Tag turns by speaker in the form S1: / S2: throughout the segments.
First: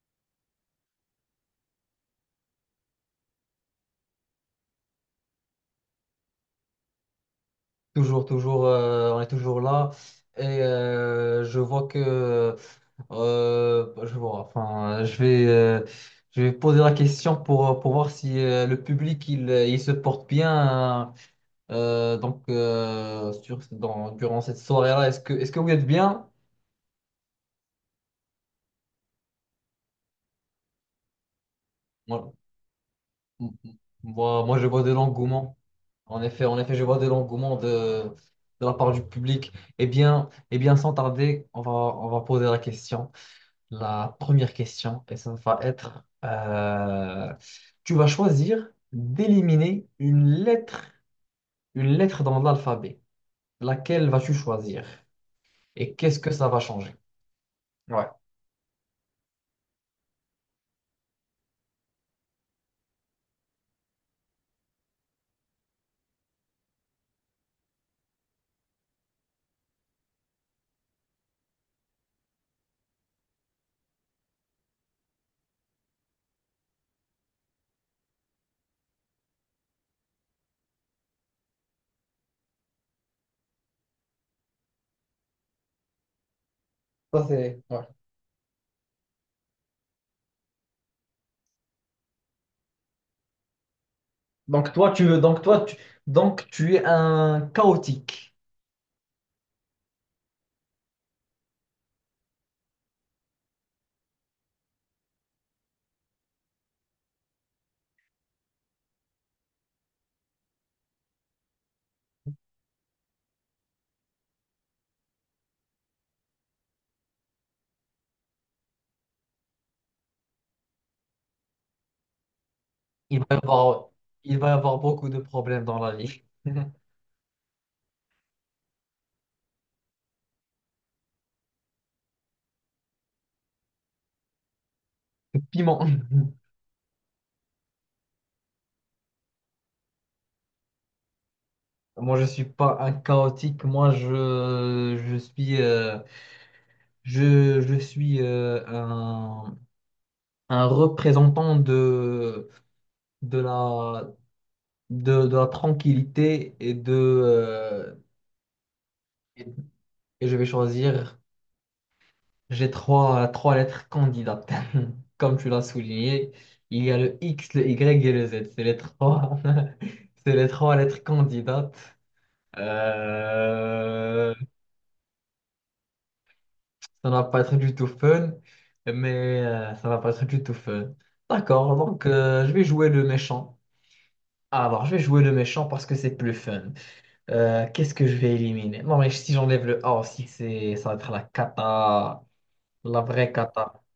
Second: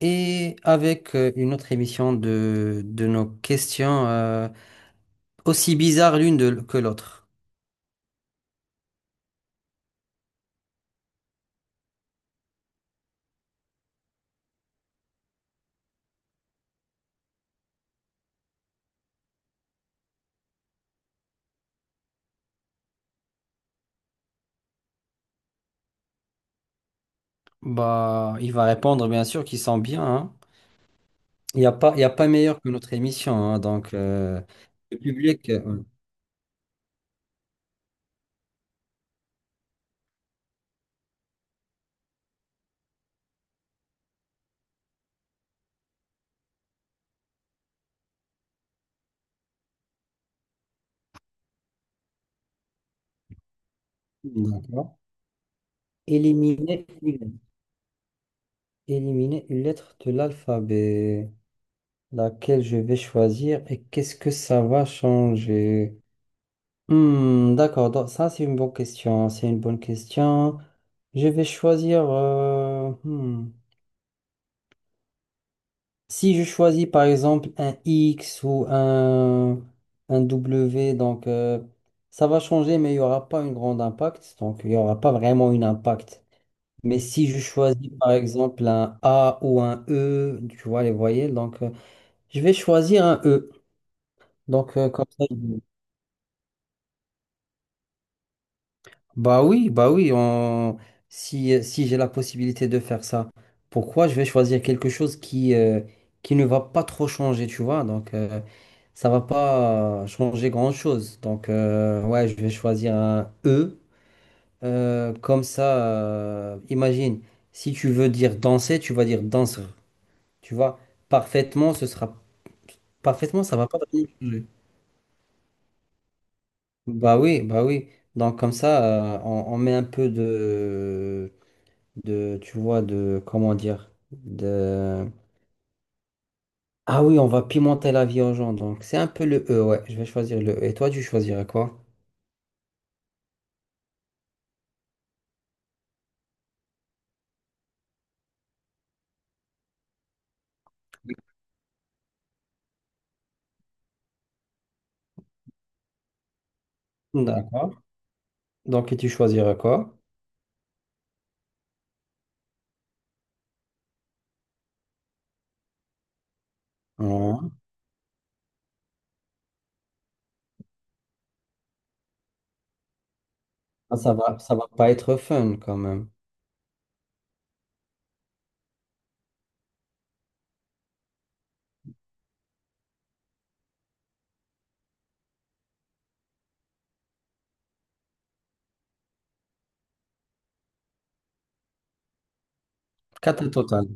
S1: Et avec une autre émission de nos questions, aussi bizarres que l'autre.
S2: Toujours, toujours, on est toujours là. Et je vois je vois, enfin, je vais poser la question pour voir si le public, il se porte bien, hein. Durant cette soirée-là. Est-ce que vous êtes bien?
S1: Bah, il va répondre, bien sûr, qu'il sent bien, hein. Il y a pas
S2: Moi,
S1: meilleur que notre émission, hein,
S2: Moi, je vois de
S1: le public.
S2: l'engouement.
S1: euh,
S2: En effet, je vois de l'engouement de la part du public. Eh bien, sans tarder, on va poser la question. La première question, et ça va être, tu vas choisir d'éliminer une lettre dans l'alphabet. Laquelle vas-tu choisir?
S1: D'accord.
S2: Et qu'est-ce que ça va
S1: Éliminer
S2: changer?
S1: une,
S2: Ouais,
S1: éliminer une lettre de l'alphabet, laquelle je vais choisir et qu'est-ce que ça va changer? Hmm, d'accord, donc ça c'est une bonne question. Je vais choisir, hmm. Si je choisis par exemple un X ou un W, ça va changer, mais il n'y aura pas un grand impact, donc il n'y aura pas vraiment un impact. Mais
S2: ça
S1: si je
S2: c'est.
S1: choisis
S2: Ouais.
S1: par exemple un A ou un E, tu vois les voyelles, je vais choisir un E,
S2: Donc toi, tu
S1: comme
S2: veux.
S1: ça.
S2: Donc tu es un chaotique.
S1: Bah oui, on... Si, si j'ai la possibilité de faire ça, pourquoi je vais choisir quelque chose qui qui ne va pas trop changer, tu vois? Ça va pas changer grand-chose. Donc, ouais, je vais choisir un E. Comme ça, imagine, si tu veux dire danser, tu vas dire danseur. Tu vois, parfaitement, ce sera...
S2: Il va y
S1: Parfaitement, ça va pas
S2: avoir,
S1: vraiment
S2: il
S1: changer.
S2: va y avoir beaucoup de problèmes dans la vie.
S1: Bah oui, bah oui. Donc, comme ça, on met un peu de, tu vois, de, comment dire, de...
S2: Piment.
S1: Ah oui, on va pimenter la vie aux gens, donc c'est un peu le E, ouais, je vais choisir le E. Et toi, tu choisirais quoi?
S2: Moi, je suis pas un chaotique. Moi, je suis, je suis un représentant de la, de la tranquillité
S1: D'accord. Donc, et tu
S2: et
S1: choisirais quoi?
S2: et je vais choisir. J'ai trois lettres candidates. Comme tu l'as souligné, il y a le
S1: Ouais.
S2: X, le Y et le Z. C'est les trois, c'est les trois lettres candidates.
S1: Ah,
S2: Euh,
S1: ça va pas être fun quand même.
S2: Ça va pas être du tout fun, mais ça va pas être du tout fun. D'accord, donc je vais jouer le méchant. Alors, je vais jouer le méchant parce que c'est plus fun. Qu'est-ce que je vais éliminer? Non, mais si j'enlève le A aussi, ça va être la cata, la vraie
S1: Quatre au
S2: cata.
S1: total.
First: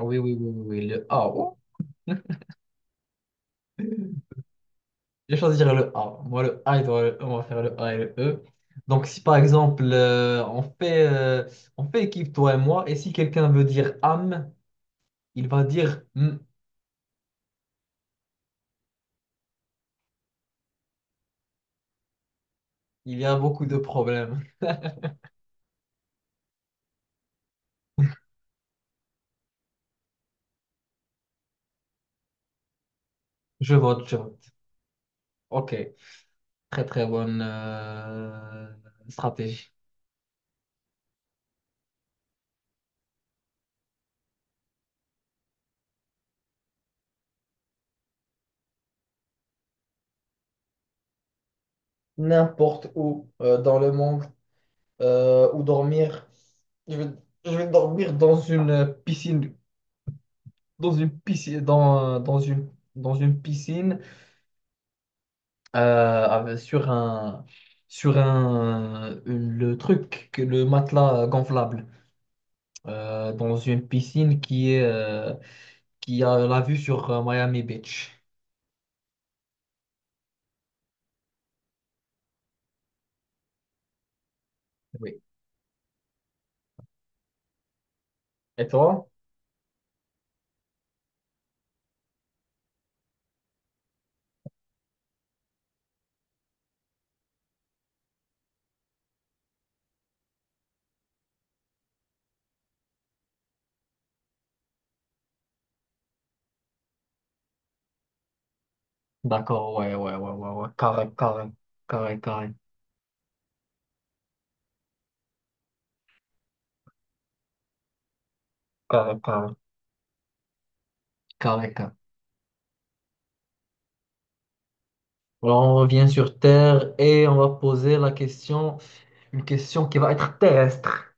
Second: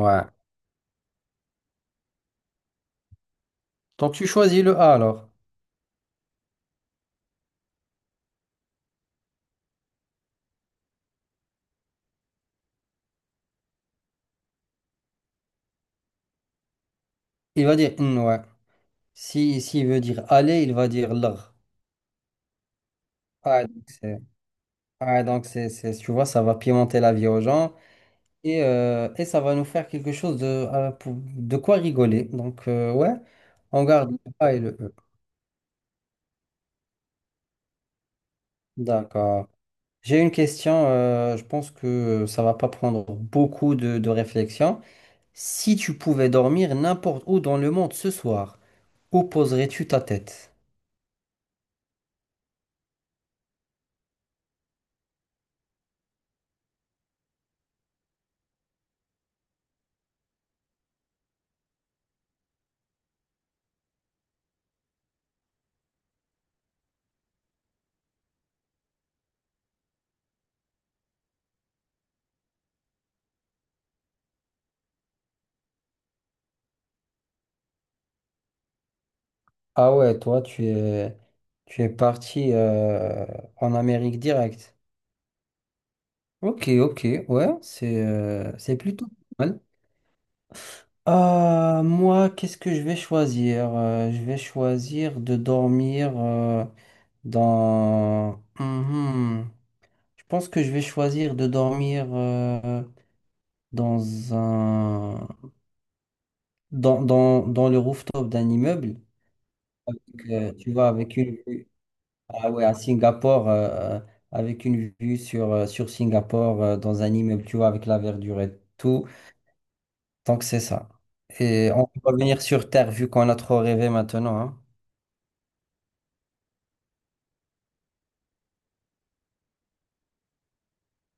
S2: Oui, oui, oui, oui, oui, le A. Oh,
S1: Donc, tu choisis le A alors.
S2: je vais choisir le A. Moi, le A, on va faire le A et le E. Donc, si par exemple, on fait équipe, toi et moi, et si quelqu'un veut dire âme, il va dire hmm,
S1: Il va dire, hmm, ouais. Si, s'il veut dire aller, il va dire l'ar.
S2: il y a
S1: Ah,
S2: beaucoup de
S1: donc c'est,
S2: problèmes.
S1: ah, tu vois, ça va pimenter la vie aux gens. Et ça va nous faire quelque chose de, de quoi rigoler. Donc, ouais,
S2: Je
S1: on
S2: vote,
S1: garde
S2: je
S1: le
S2: vote.
S1: A et le E.
S2: Ok, très très bonne
S1: D'accord.
S2: stratégie.
S1: J'ai une question, je pense que ça va pas prendre beaucoup de réflexion. Si tu pouvais dormir n'importe où dans le monde ce soir, où poserais-tu ta tête?
S2: N'importe où dans le monde, où dormir. Je vais, je vais dormir dans une piscine, dans une piscine, dans une piscine, euh, avec- sur un, le matelas gonflable, dans une piscine qui est, qui a la vue sur Miami Beach.
S1: Ah ouais, tu es parti en Amérique directe.
S2: Oui.
S1: Ok, ok, ouais,
S2: Et
S1: c'est plutôt
S2: toi?
S1: pas mal. Moi, qu'est-ce que je vais choisir? Je vais choisir de dormir dans... Mhm. Je pense que je vais choisir de dormir dans un... dans le rooftop d'un immeuble.
S2: D'accord, ouais, ouais, ouais,
S1: Avec,
S2: ouais, ouais,
S1: tu vois,
S2: carré,
S1: avec une
S2: carré,
S1: vue...
S2: carré,
S1: Ah
S2: carré,
S1: ouais, à Singapour, avec une vue sur, sur Singapour, dans un immeuble, tu vois, avec la verdure et tout.
S2: carré, carré,
S1: Donc c'est ça. Et
S2: carré,
S1: on
S2: carré.
S1: peut revenir sur Terre, vu qu'on a trop rêvé maintenant, hein.
S2: Alors on revient sur Terre et on va poser la question, une question qui va être terrestre.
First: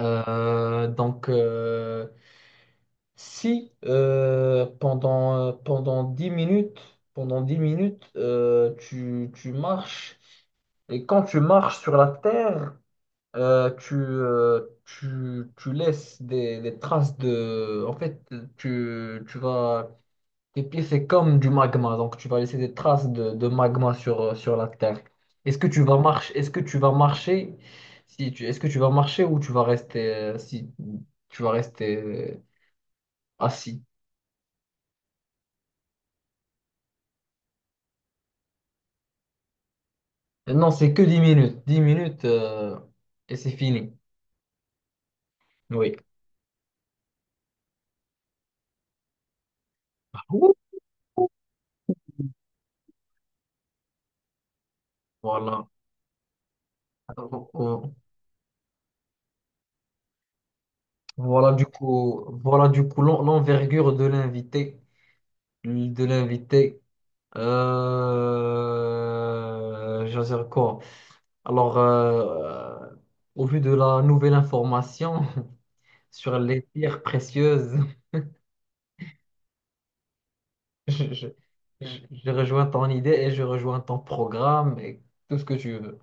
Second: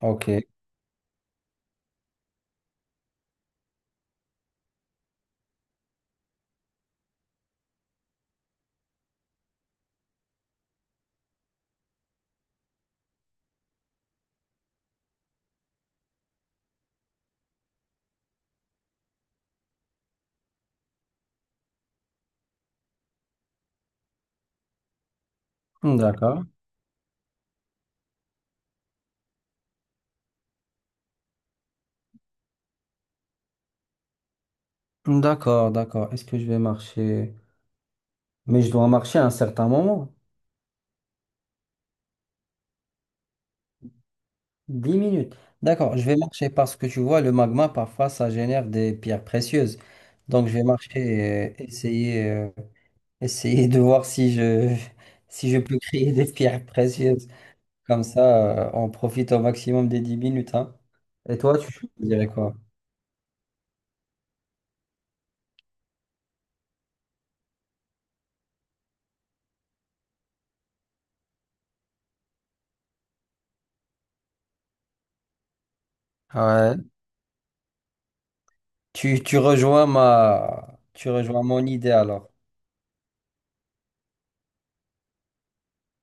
S1: Ok,
S2: donc, euh, Si pendant 10 minutes, pendant 10 minutes tu marches, et quand tu marches sur la terre, tu laisses des traces de... En fait, tu vas, tes pieds, c'est comme du magma, donc tu vas laisser des traces de magma sur, sur la terre. Est-ce que tu vas marcher,
S1: d'accord.
S2: est-ce que tu vas marcher, si tu, est-ce que tu vas marcher ou tu vas rester, si tu vas rester assis?
S1: D'accord, d'accord. Est-ce que je vais marcher? Mais je dois marcher à un certain moment.
S2: Non, c'est que 10 minutes. Dix minutes et c'est fini.
S1: 10 minutes.
S2: Oui,
S1: D'accord, je vais marcher parce que tu vois, le magma, parfois, ça génère des pierres précieuses.
S2: ah
S1: Donc, je
S2: bon,
S1: vais marcher et essayer de voir si je, si je
S2: voilà.
S1: peux créer des pierres précieuses.
S2: Euh,
S1: Comme ça, on profite au maximum des 10 minutes, hein. Et toi, tu dirais quoi?
S2: Voilà du coup l'envergure de l'invité, de l'invité. Je veux dire quoi? Alors, au vu de la nouvelle information sur les
S1: Ouais.
S2: pierres précieuses, je,
S1: Tu
S2: je-
S1: rejoins mon idée alors.
S2: je rejoins ton idée et je rejoins ton programme et tout ce que tu veux.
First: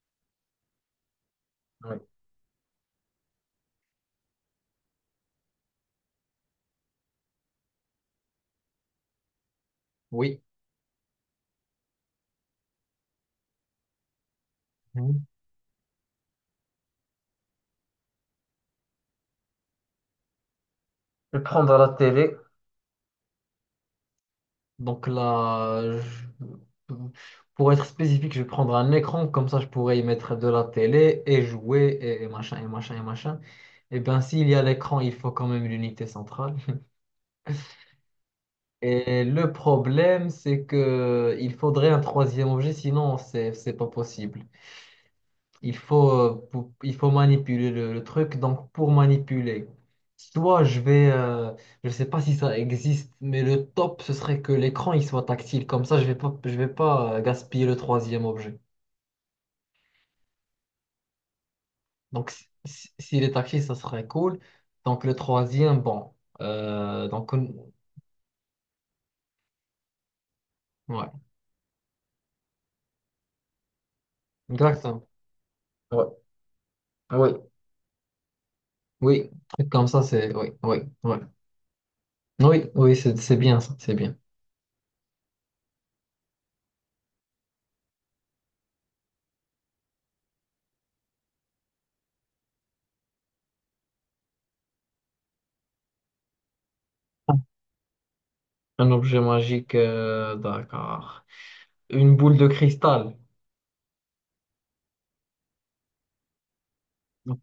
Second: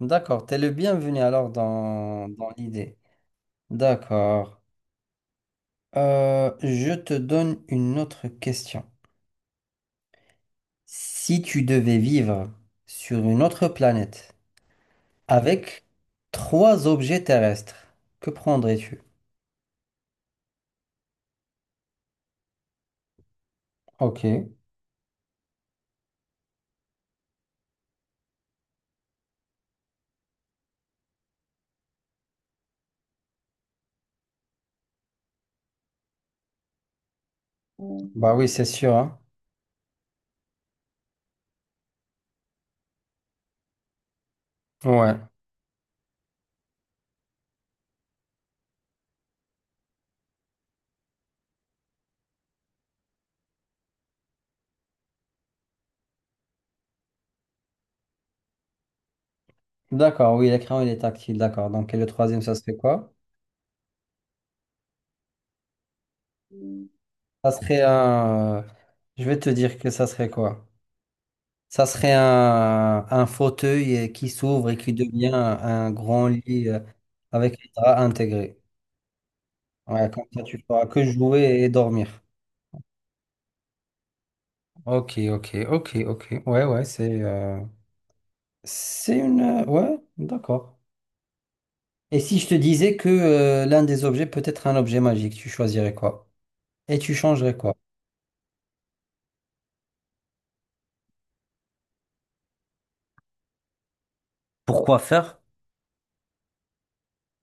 S1: D'accord, t'es le bienvenu alors
S2: Ouais.
S1: dans l'idée. D'accord. Je te donne une autre question.
S2: Oui.
S1: Si tu devais vivre sur une autre planète
S2: Mhm.
S1: avec trois objets terrestres, que prendrais-tu?
S2: Je vais prendre la télé.
S1: Ok.
S2: Donc là, je- pour être spécifique, je vais prendre un écran, comme ça je pourrais y mettre de la télé et jouer, et machin et machin et machin. Et bien, s'il y a l'écran, il faut quand même l'unité centrale.
S1: Bah oui, c'est sûr, hein.
S2: Et le problème, c'est que il faudrait un troisième objet, sinon c'est pas possible.
S1: Ouais.
S2: Il faut il faut manipuler le truc. Donc pour manipuler, soit je vais, je sais pas si ça existe, mais le top ce serait que l'écran il soit tactile. Comme ça, je vais pas gaspiller le troisième objet.
S1: D'accord, oui, l'écran il est tactile, d'accord. Donc et le
S2: Donc
S1: troisième, ça serait quoi?
S2: s'il est tactile, ça serait cool. Donc le troisième, bon, Euh, donc
S1: Ça
S2: on-
S1: serait un... euh, Je vais te dire que ça serait quoi?
S2: ouais,
S1: Ça serait un fauteuil qui s'ouvre et qui
S2: exactement.
S1: devient un
S2: Ouais.
S1: grand lit
S2: Oui,
S1: avec les draps intégrés.
S2: oui, truc comme ça,
S1: Ouais, comme
S2: c'est
S1: ça,
S2: oui,
S1: tu
S2: oui,
S1: pourras que
S2: oui.
S1: jouer et dormir.
S2: Oui, oui, c'est bien ça, c'est bien.
S1: Ok, ok, ok, ok. Ouais, ouais, c'est ouais, d'accord. Et si je te disais que l'un des objets peut être un objet magique, tu choisirais quoi? Et tu changerais quoi?
S2: Un objet magique, d'accord. Une boule de cristal
S1: Pourquoi faire?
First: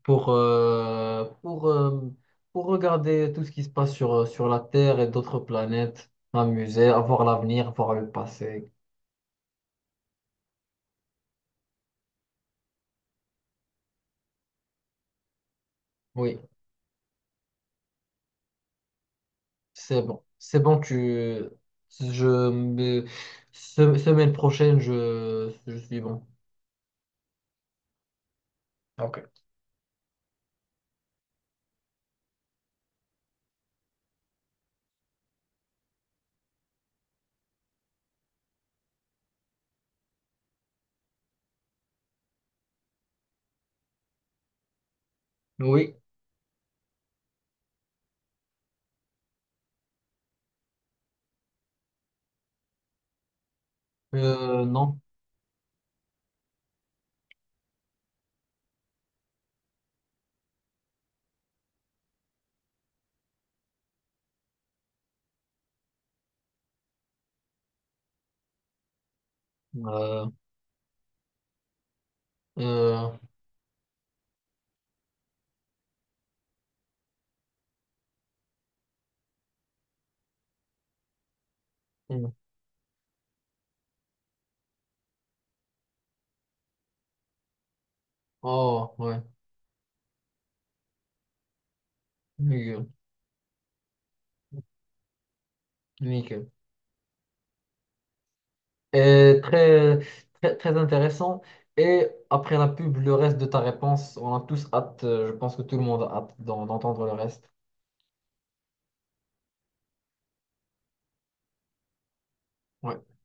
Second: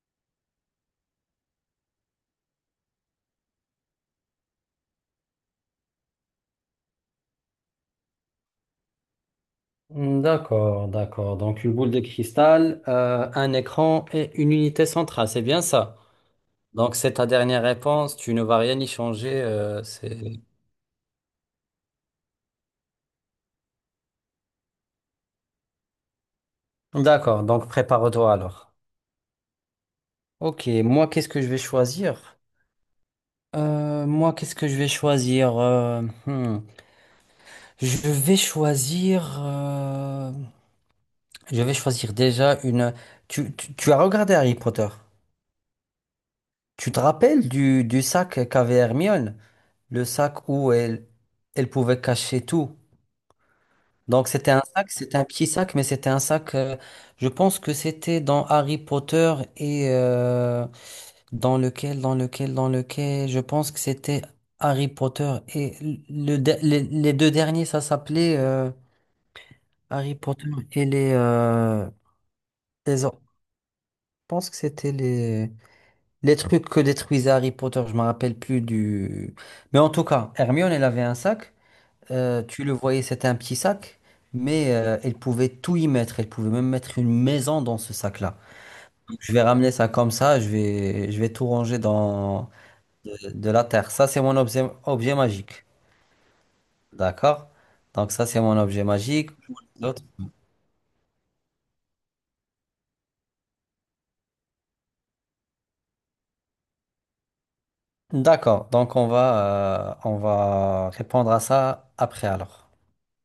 S2: pour, euh, pour, euh, pour regarder tout ce qui se passe sur, sur la Terre et d'autres planètes, m'amuser, avoir l'avenir, voir le passé.
S1: Hmm, d'accord, d'accord. Donc une boule de cristal, un écran et une unité centrale, c'est bien ça?
S2: Oui,
S1: Donc, c'est ta dernière réponse, tu ne vas rien y changer,
S2: c'est bon.
S1: c'est...
S2: C'est bon, tu... Je me- Semaine prochaine, je suis bon.
S1: D'accord, donc prépare-toi alors.
S2: Ok.
S1: Ok, moi, qu'est-ce que je vais choisir? Moi, qu'est-ce que je vais choisir? Hmm, Je vais choisir. Je vais choisir déjà une. Tu as regardé Harry Potter.
S2: Oui,
S1: Tu te rappelles du sac qu'avait Hermione? Le sac où elle, elle pouvait cacher tout. Donc c'était un sac,
S2: non.
S1: c'était un petit sac, mais c'était un sac, je pense que c'était dans Harry Potter et dans lequel, je pense que c'était Harry Potter et les deux derniers, ça s'appelait Harry
S2: Euh,
S1: Potter et les, les
S2: euh,
S1: or- je pense que c'était les trucs que détruisait Harry Potter, je me rappelle plus du... Mais en tout cas, Hermione, elle avait un sac.
S2: hmm.
S1: Tu le voyais, c'était un petit sac, mais elle pouvait tout y mettre. Elle pouvait même mettre une maison dans ce sac-là.
S2: Oh, ouais.
S1: Je vais ramener ça comme ça, je vais tout ranger dans
S2: Nickel.
S1: de la terre. Ça, c'est mon objet magique.
S2: Nickel.
S1: D'accord? Donc ça, c'est mon objet magique.
S2: Et très,
S1: D'autres
S2: très, très intéressant. Et après la pub, le reste de ta réponse, on a tous hâte, je pense que tout le monde a hâte d'entendre le reste.
S1: d'accord. Donc on va répondre à ça après alors.
S2: Ouais.